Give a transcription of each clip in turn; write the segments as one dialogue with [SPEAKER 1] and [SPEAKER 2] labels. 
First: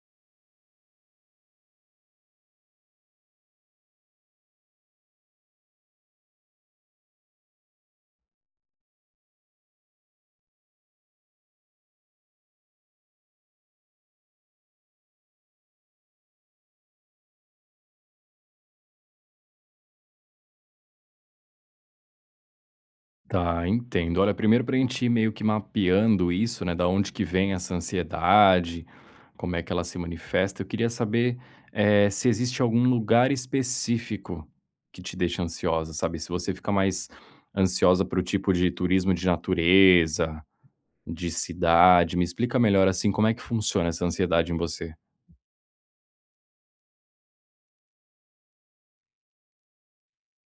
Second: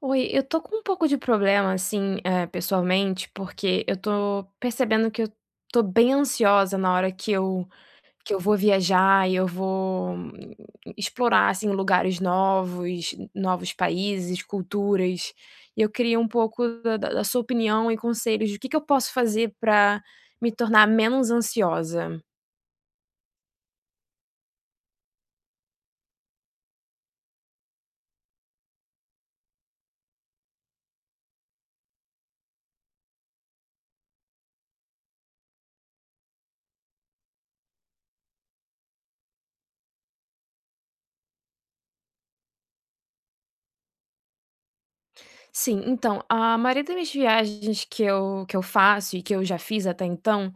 [SPEAKER 1] Oi, eu estou com um pouco de problema assim eh, pessoalmente porque eu estou percebendo que eu estou bem ansiosa na hora que eu, que eu vou viajar e eu vou explorar assim lugares novos, novos países, culturas, e eu queria um pouco da da da sua opinião e conselhos, o que que eu posso fazer para me tornar menos ansiosa?
[SPEAKER 2] Tá, entendo. Olha 1º para gente ir meio que mapeando isso né, da onde que vem essa ansiedade, como é que ela se manifesta, eu queria saber, eh, se existe algum lugar específico que te deixa ansiosa, sabe, se você fica mais ansiosa para o tipo de turismo de natureza, de cidade, me explica melhor assim como é que funciona essa ansiedade em você?
[SPEAKER 1] Sim, então a maioria das minhas viagens que eu que eu faço e que eu já fiz até então,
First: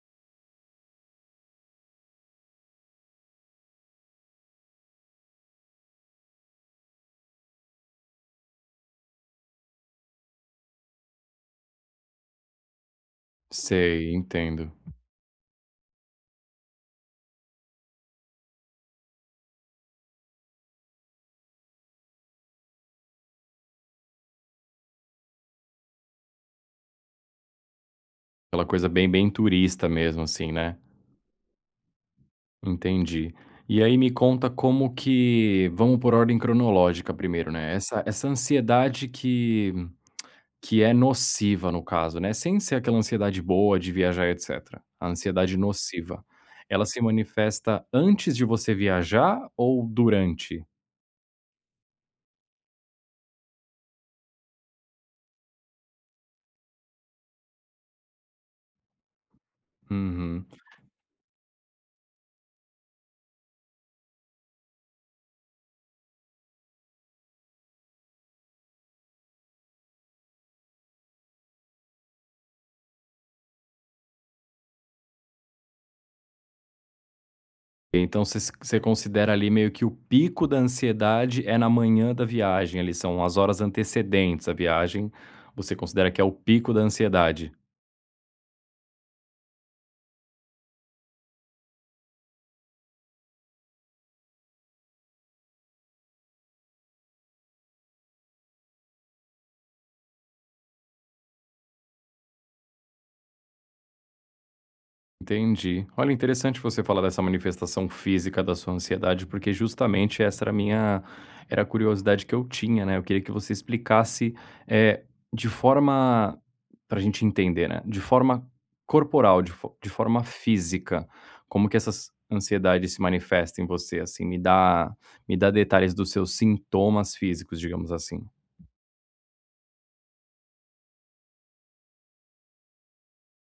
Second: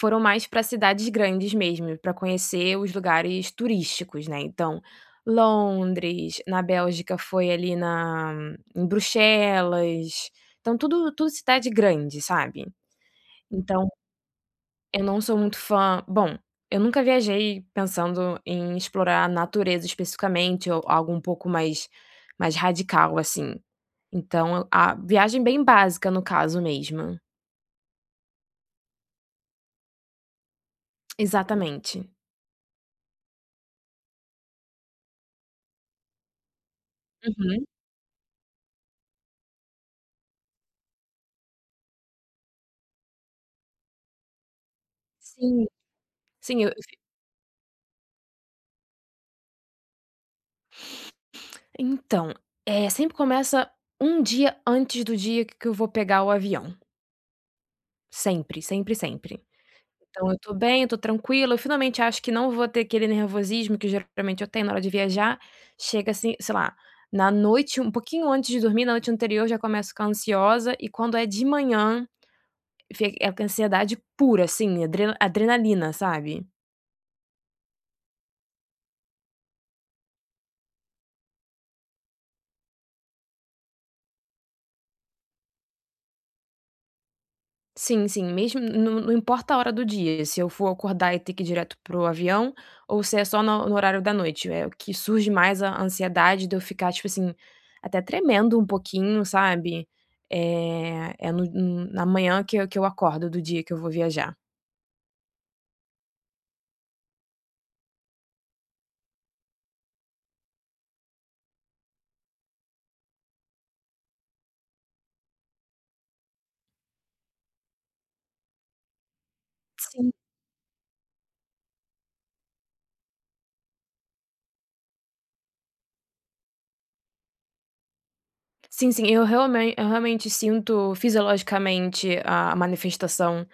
[SPEAKER 1] foram mais para cidades grandes mesmo, para conhecer os lugares turísticos né então, Londres, na Bélgica foi ali na em Bruxelas, então tudo tudo cidade grande, sabe, então,
[SPEAKER 2] Sei, entendo.
[SPEAKER 1] eu não sou muito fã, bom eu nunca viajei pensando em explorar a natureza especificamente ou algo um pouco mais mais radical assim, então a viagem bem básica no caso mesmo.
[SPEAKER 2] Aquela coisa bem, bem turista mesmo assim, né.
[SPEAKER 1] Exatamente.
[SPEAKER 2] Entendi. E aí me conta como que vamos por ordem cronológica 1º,
[SPEAKER 1] Uhum.
[SPEAKER 2] né, essa essa ansiedade que que é nociva no caso né, sem ser aquela ansiedade boa de viajar etcétera, a ansiedade
[SPEAKER 1] Sim,
[SPEAKER 2] nociva.
[SPEAKER 1] sim eu.
[SPEAKER 2] Ela se manifesta antes de você viajar ou durante?
[SPEAKER 1] Então, eh, sempre começa 1 dia antes do dia qu que eu vou pegar o avião sempre, sempre, sempre. Então eu
[SPEAKER 2] Uhum.
[SPEAKER 1] tô bem eu tô tranquila eu finalmente acho que não vou ter aquele nervosismo que geralmente eu tenho na hora de viajar, chega assim, sei lá, na noite um pouquinho antes de dormir na noite anterior já começo ficar ansiosa e quando é de manhã, fi ansiedade pura assim adre adrenalina, sabe.
[SPEAKER 2] Então você você considera ali meio que o pico da ansiedade é na manhã da viagem, ali são as horas antecedentes a viagem, você considera que é o pico da ansiedade?
[SPEAKER 1] Sim, sim mesmo não não importa a hora do dia se eu for acordar e ter que ir direto para o avião ou se é só no no horário da noite é o que surge mais a ansiedade de eu ficar tipo assim, até tremendo um pouquinho sabe, eh, é no na manhã que eu que eu acordo do dia que eu vou viajar.
[SPEAKER 2] Entendi. Olha interessante você falar dessa manifestação física da sua ansiedade porque justamente essa era minha era a curiosidade que eu tinha, né, eu queria que você explicasse, eh, de forma para gente entender, né, de forma corporal de fo de
[SPEAKER 1] Sim.
[SPEAKER 2] forma física, como que essas ansiedade se manifesta em você, assim, me dá me dá detalhes dos seus sintomas físicos digamos assim.
[SPEAKER 1] Sim, sim, eu real eu realmente sinto fisiologicamente a manifestação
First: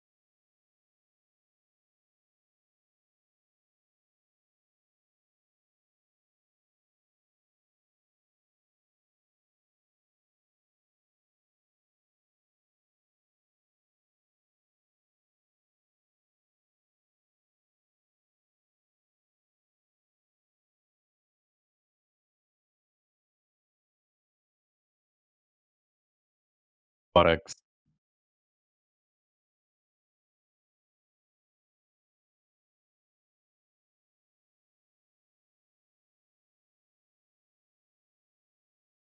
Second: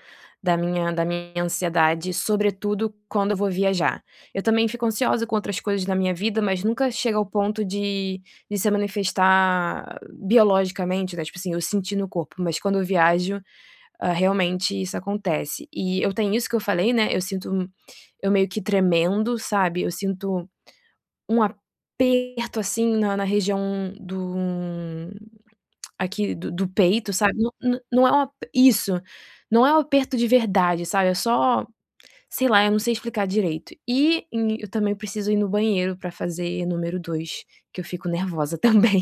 [SPEAKER 1] da minha da minha ansiedade sobretudo quando eu vou viajar. Eu também fico ansiosa com outras coisas na minha vida mas nunca chega ao ponto de de se manifestar biologicamente, né, tipo assim eu senti no corpo mas quando eu viajo, eh, realmente isso acontece e eu tenho isso que eu falei, né, eu sinto eu meio que tremendo sabe, eu sinto um aperto assim na na região do aqui do do peito sabe, não
[SPEAKER 2] Parex.
[SPEAKER 1] não não é um isso, não é um aperto de verdade, sabe eu só sei lá eu não sei explicar direito e eu também preciso ir no banheiro para fazer número 2, que eu fico nervosa também.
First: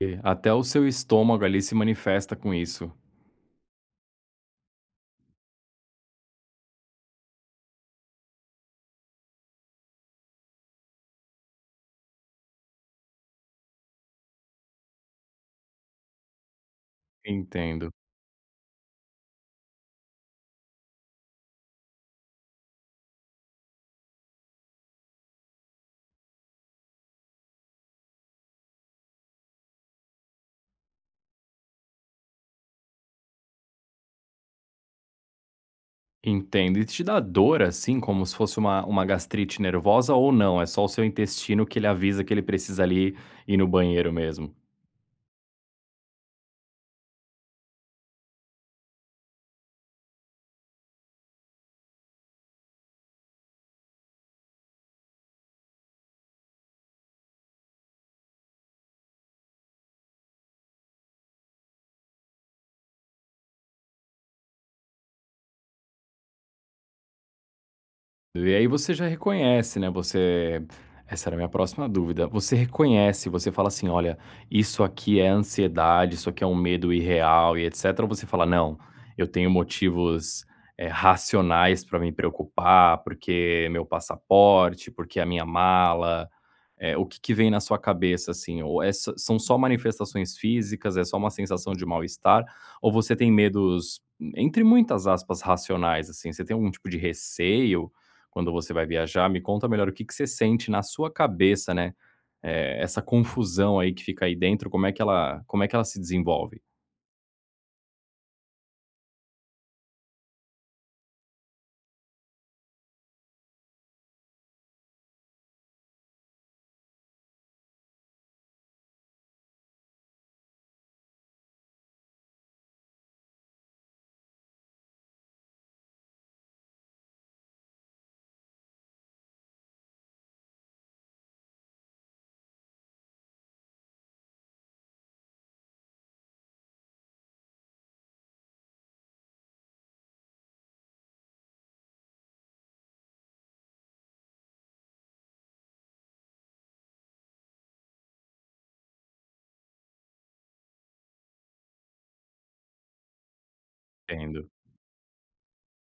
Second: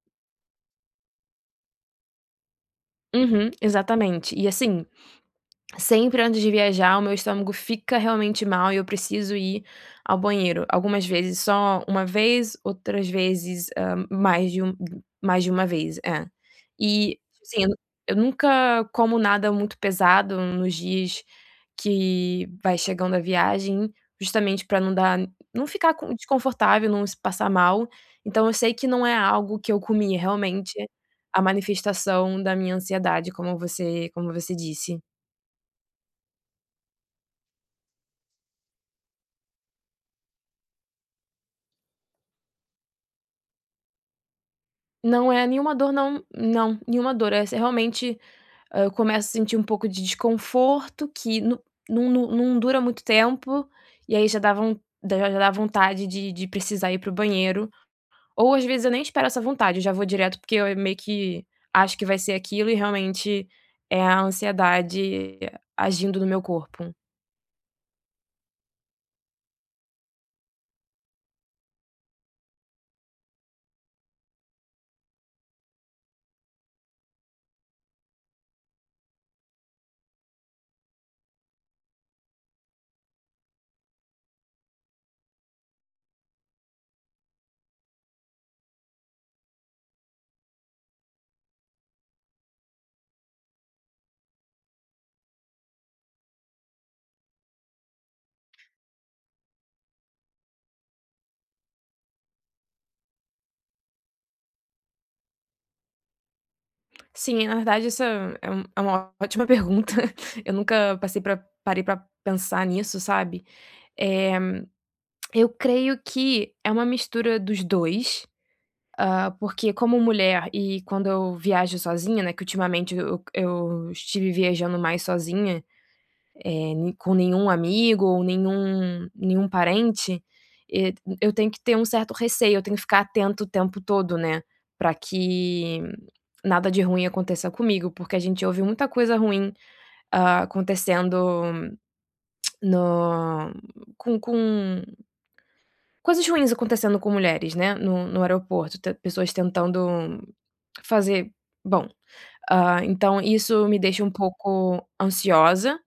[SPEAKER 2] E, até o seu estômago ali se manifesta com isso.
[SPEAKER 1] Uhum. Exatamente e assim, sempre antes de viajar o meu estômago fica realmente mal e eu preciso ir ao banheiro, algumas vezes só uma vez, outras vezes, hã, mais de uma mais de uma vez é, e tipo assim eu
[SPEAKER 2] Entendo.
[SPEAKER 1] eu nunca como nada muito pesado nos dias que vai chegando a viagem, justamente para não dar não ficar desconfortável, não se passar mal, então eu sei que não é algo que eu comi, realmente a manifestação da minha ansiedade como você como você disse.
[SPEAKER 2] Entendo. E te dá dor assim, como se fosse uma uma gastrite nervosa, ou não, é só o seu intestino que ele avisa que ele precisa, ali, ir no banheiro mesmo?
[SPEAKER 1] Não é nenhuma dor não não é nenhuma dor essa. Realmente, eu começo a sentir um pouco de desconforto que no no dura muito tempo, e aí já dá von da da já dá vontade de de precisar ir para o banheiro, ou às vezes eu nem espero essa vontade, já vou direto porque eu meio que acho que vai ser aquilo e realmente é a ansiedade agindo no meu corpo.
[SPEAKER 2] E aí você já reconhece, né, você essa era a minha próxima dúvida, você reconhece, você fala assim: "Olha, isso aqui é ansiedade, isso aqui é um medo irreal e etcétera", ou você fala: "Não, eu tenho motivos, eh, racionais pra me preocupar, porque é meu passaporte, porque é a minha mala"? Eh, o que que vem na sua cabeça assim, ou é são só manifestações físicas, é só uma sensação de mal-estar, ou você tem medos, entre muitas aspas, racionais, assim? Você tem algum tipo de receio quando você vai viajar? Me conta melhor o que que você sente na sua cabeça, né, eh, essa confusão aí que fica aí dentro, como é que ela como é que ela se desenvolve?
[SPEAKER 1] Sim, na verdade, essa é é uma é uma ótima pergunta eu nunca passei para parei para pensar nisso sabe, eh, eu creio que é uma mistura dos 2, ah, porque como mulher, e quando eu viajo sozinha, né, que ultimamente, eu eu estive viajando mais sozinha, eh, n com nenhum amigo ou nenhum nenhum parente, eh, t eu tenho que ter um certo receio, eu tenho que ficar atento o tempo todo, né, para que nada de ruim aconteça comigo, porque a gente ouve muita coisa ruim acontecendo no com com coisas ruins acontecendo com mulheres, né, no no aeroporto, te pessoas tentando fazer bom, ah, então isso me deixa um
[SPEAKER 2] Entendo.
[SPEAKER 1] pouco ansiosa,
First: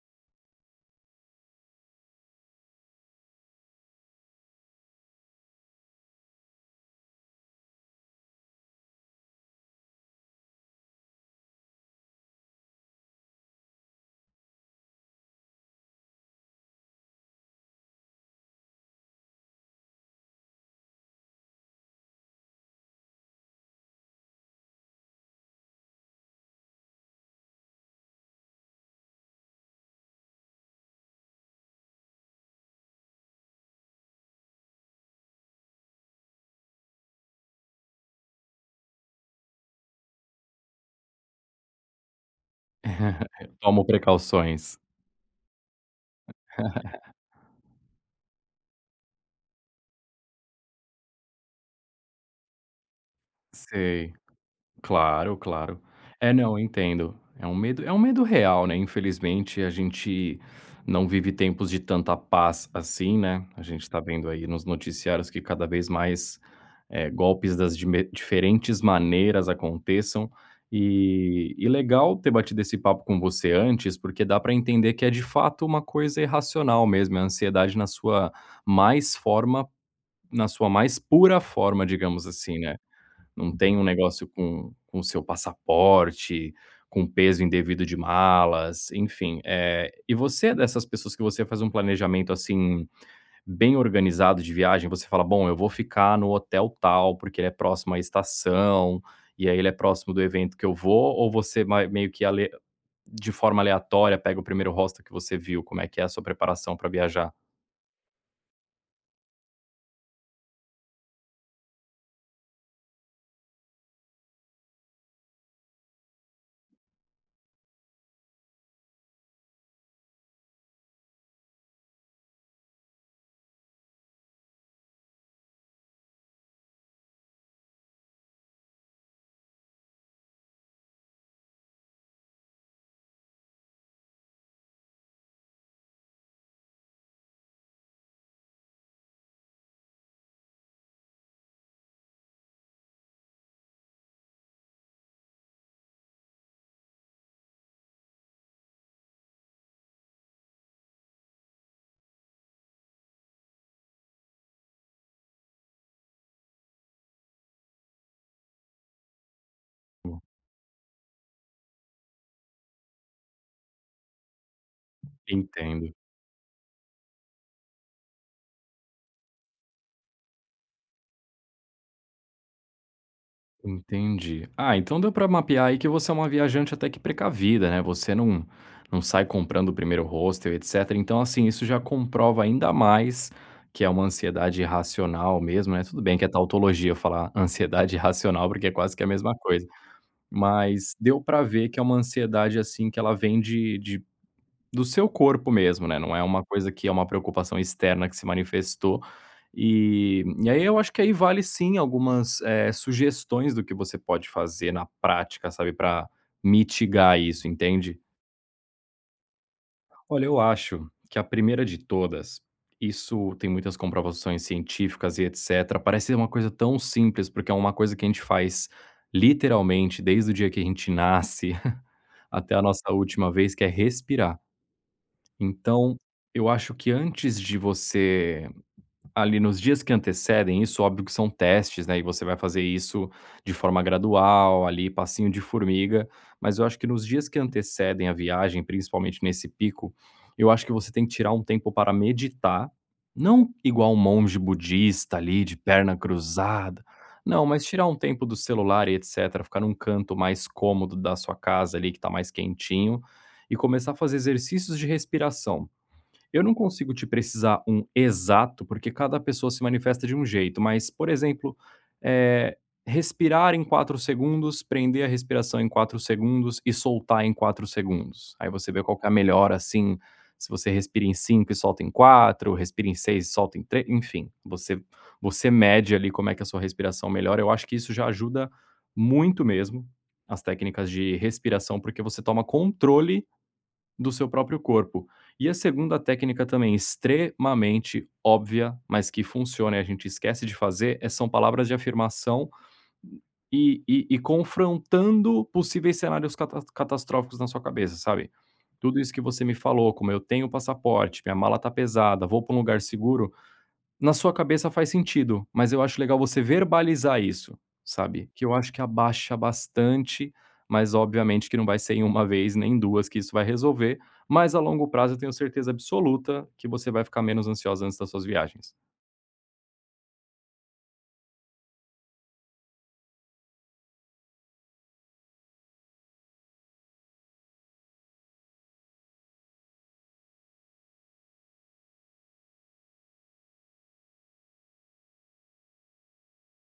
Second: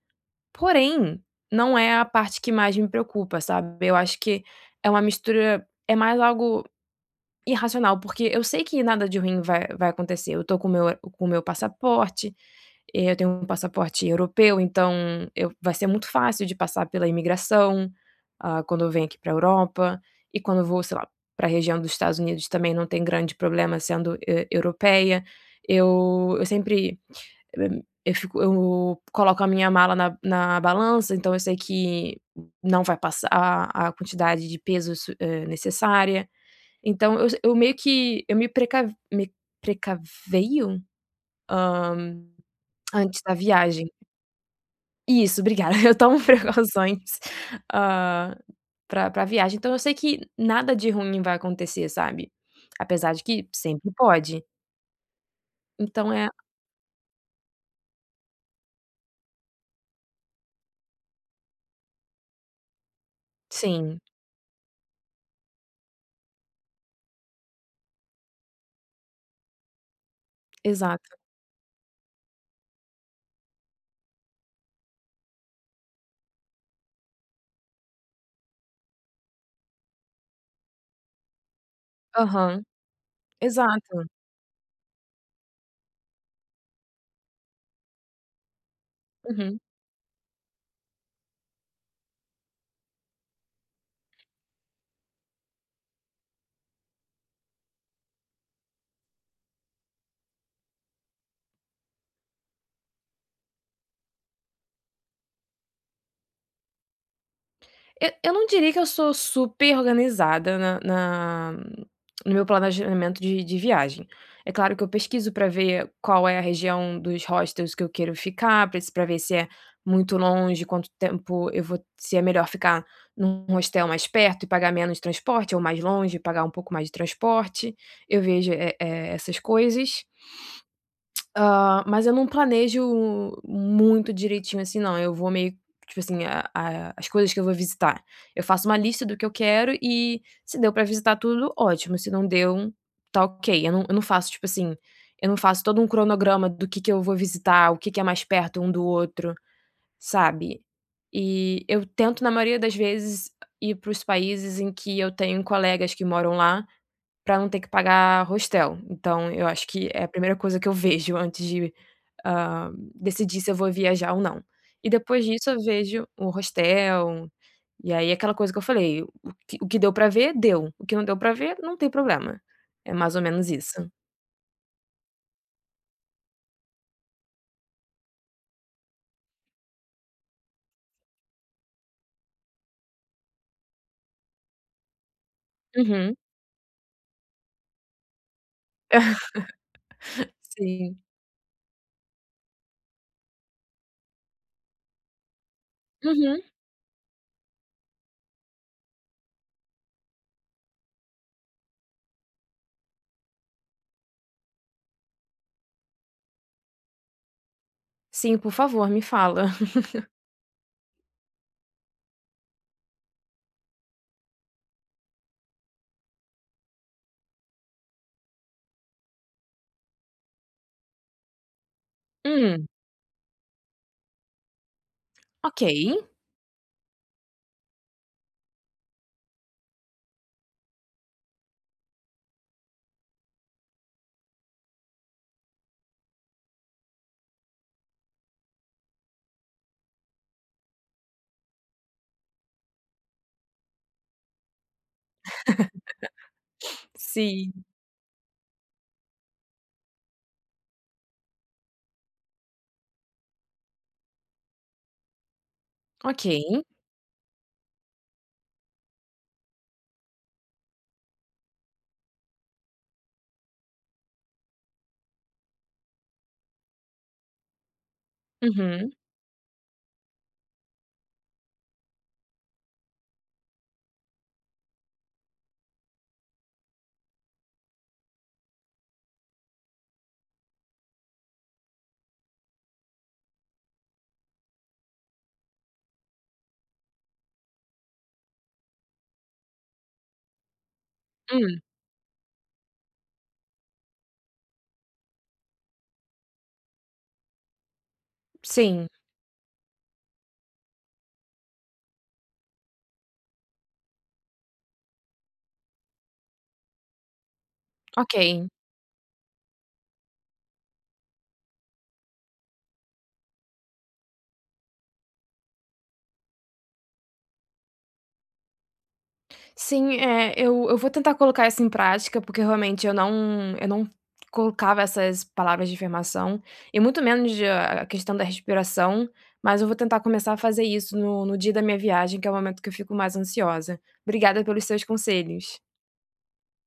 [SPEAKER 1] porém não é a parte que mais me preocupa sabe, eu acho que é uma mistura, é mais algo irracional, porque eu sei que nada de ruim vai vai acontecer, eu estou com o meu com o meu passaporte, eh, eu tenho um passaporte europeu, então eu vai ser muito fácil de passar pela imigração, ah, quando eu venho aqui para Europa, e quando eu vou, sei lá, para região do Estados Unidos também não tem grande problema sendo eu europeia, eu eu sempre, [unintelligible] eu fico eu coloco a minha mala na na balança, então eu sei que não vai passar a quantidade de peso s eh, necessária. Então eu j eu meio que eu me precav me precaveio? Ah, antes da
[SPEAKER 2] Tomo
[SPEAKER 1] viagem.
[SPEAKER 2] precauções.
[SPEAKER 1] Isso, obrigada, eu tomo preocupações ah, para para viagem, então eu sei que nada de ruim vai acontecer, sabe. Apesar de que sempre
[SPEAKER 2] Sei,
[SPEAKER 1] pode.
[SPEAKER 2] claro, claro.
[SPEAKER 1] Então é
[SPEAKER 2] É, não, entendo, é um medo é um medo real, né, infelizmente a gente não vive tempos de tanta paz assim, né, a gente está
[SPEAKER 1] Sim.
[SPEAKER 2] vendo aí, nos noticiários que cada vez mais, eh, golpes das me diferentes maneiras aconteçam, eh,
[SPEAKER 1] Exato.
[SPEAKER 2] e legal ter batido esse papo com você antes, porque dá para entender que é, de fato, uma coisa irracional mesmo, é ansiedade na sua mais forma na sua mais pura forma, digamos assim,
[SPEAKER 1] Aham,
[SPEAKER 2] né. Não tem um
[SPEAKER 1] exato.
[SPEAKER 2] negócio com com o seu passaporte, com o peso indevido de malas, enfim,
[SPEAKER 1] Uhum.
[SPEAKER 2] eh, e você dessas pessoas que você faz um planejamento assim, bem organizado de viagem, você fala: "Bom, eu vou ficar no hotel tal, porque ele é próximo à estação, e aí ele é próximo do evento que eu vou", ou você mai meio que ale de forma aleatória pega o primeiro hostel que você viu, como é que é a sua preparação para viajar?
[SPEAKER 1] Eu eu não diria que eu sou super organizada na na no meu planejamento de de viagem. É claro que eu pesquiso para ver qual é a região dos hostels que eu quero ficar, para se para ver se é muito longe, quanto tempo eu vou se é melhor ficar em um hostel mais perto e pagar menos transporte ou mais longe e pagar um pouco mais de transporte, eu vejo, eh, e essas coisas. Ah, mas eu não planejo muito direitinho assim não, eu vou meio, tipo assim, a a as coisas que eu vou visitar, eu faço uma lista do que eu quero e, se deu para visitar tudo, ótimo, se não deu, está ok, eu não eu não faço tipo assim, eu não faço todo um cronograma do que que eu vou visitar, o que que é mais perto um do outro, sabe. E eu tento, na maioria das vezes, ir para os países em que eu tenho colegas que moram lá, para não ter que pagar hostel, então eu acho que é a
[SPEAKER 2] O
[SPEAKER 1] primeira coisa que eu vejo antes de, ah, decidir se eu vou viajar ou não. E, depois disso, eu
[SPEAKER 2] Entendo.
[SPEAKER 1] vejo o hostel, e aí aquela coisa que eu falei, o que o que deu para ver, deu, o que não deu para ver, não tem problema, é mais ou menos isso.
[SPEAKER 2] Entendi. Ah, então deu para mapear aí, que você é uma viajante até que precavida, né, você não não sai comprando o primeiro hostel, etcétera. Então assim, isso já comprova ainda mais que é uma ansiedade racional mesmo, né, tudo
[SPEAKER 1] Uhum.
[SPEAKER 2] bem que é tautologia falar ansiedade racional, porque é quase que a mesma coisa, mas
[SPEAKER 1] Sim.
[SPEAKER 2] deu para ver que é uma ansiedade assim, que ela vem de de do seu corpo mesmo, né, não é
[SPEAKER 1] Uhum.
[SPEAKER 2] uma coisa que é uma preocupação externa que se manifestou. Eh, e aí eu acho que aí vale sim, algumas, eh, sugestões do que você pode fazer na prática, sabe, para mitigar isso, entende?
[SPEAKER 1] Sim por favor, me fala!
[SPEAKER 2] Olha, eu acho que a 1º de todas, isso tem muitas comprovações científicas e etcétera, parece ser uma coisa tão simples, porque é uma coisa que a gente faz, literalmente, desde o dia que a gente nasce, até a
[SPEAKER 1] Hum.
[SPEAKER 2] nossa última vez, que é respirar.
[SPEAKER 1] Ok.
[SPEAKER 2] Então, eu acho que antes de você, ali, nos dias que antecedem, isso óbvio que são testes, né, e você vai fazer isso de forma gradual ali, passinho de formiga, mas eu acho que nos dias que antecedem a viagem, principalmente nesse pico, eu acho que você tem que tirar um tempo para meditar, não igual um monge budista ali, de perna cruzada. Não,
[SPEAKER 1] Sim.
[SPEAKER 2] tirar um tempo do celular e etcétera, ficar em um canto mais cômodo da sua casa ali, que está mais quentinho, e começar a fazer exercícios de respiração.
[SPEAKER 1] Ok.
[SPEAKER 2] Eu não consigo te precisar um exato, porque cada pessoa se manifesta de um jeito, mas, por exemplo, eh, respirar em 4 segundos, prender a respiração em 4 segundos e soltar em 4 segundos. Aí você vê
[SPEAKER 1] Uhum.
[SPEAKER 2] qual que é a melhora assim, se você respira em 5 e solta em 4. respira em 6 e solta 3, enfim, você você mede ali, como é que a sua respiração melhora, eu acho que isso já ajuda muito mesmo, as técnicas de respiração, porque você toma controle do seu próprio corpo. E a 2° técnica também extremamente óbvia, mas que funciona e a gente esquece de fazer é, são
[SPEAKER 1] Sim.
[SPEAKER 2] palavras de afirmação, e e e confrontando possíveis cenários cata catastróficos na sua cabeça, sabe.
[SPEAKER 1] Sim.
[SPEAKER 2] Tudo isso que você me falou: "Como eu tenho passaporte, minha mala está pesada, vou para um lugar seguro", na sua cabeça faz sentido, mas eu acho legal você verbalizar isso, sabe, que
[SPEAKER 1] Ok.
[SPEAKER 2] eu acho que abaixa bastante, mas obviamente que não vai ser em 1 vez, nem 2 que isso vai resolver, mas, a longo prazo, eu tenho certeza absoluta que você vai ficar menos ansiosa antes das suas viagens.
[SPEAKER 1] Sim, eh, eu eu vou tentar colocar isso em prática, porque realmente eu não eu não colocava essas palavras de afirmação, e muito menos de a a questão da respiração, mas eu vou tentar começar a fazer isso no no dia da minha viagem, que é o momento que eu fico mais ansiosa. Obrigada pelos seus conselhos.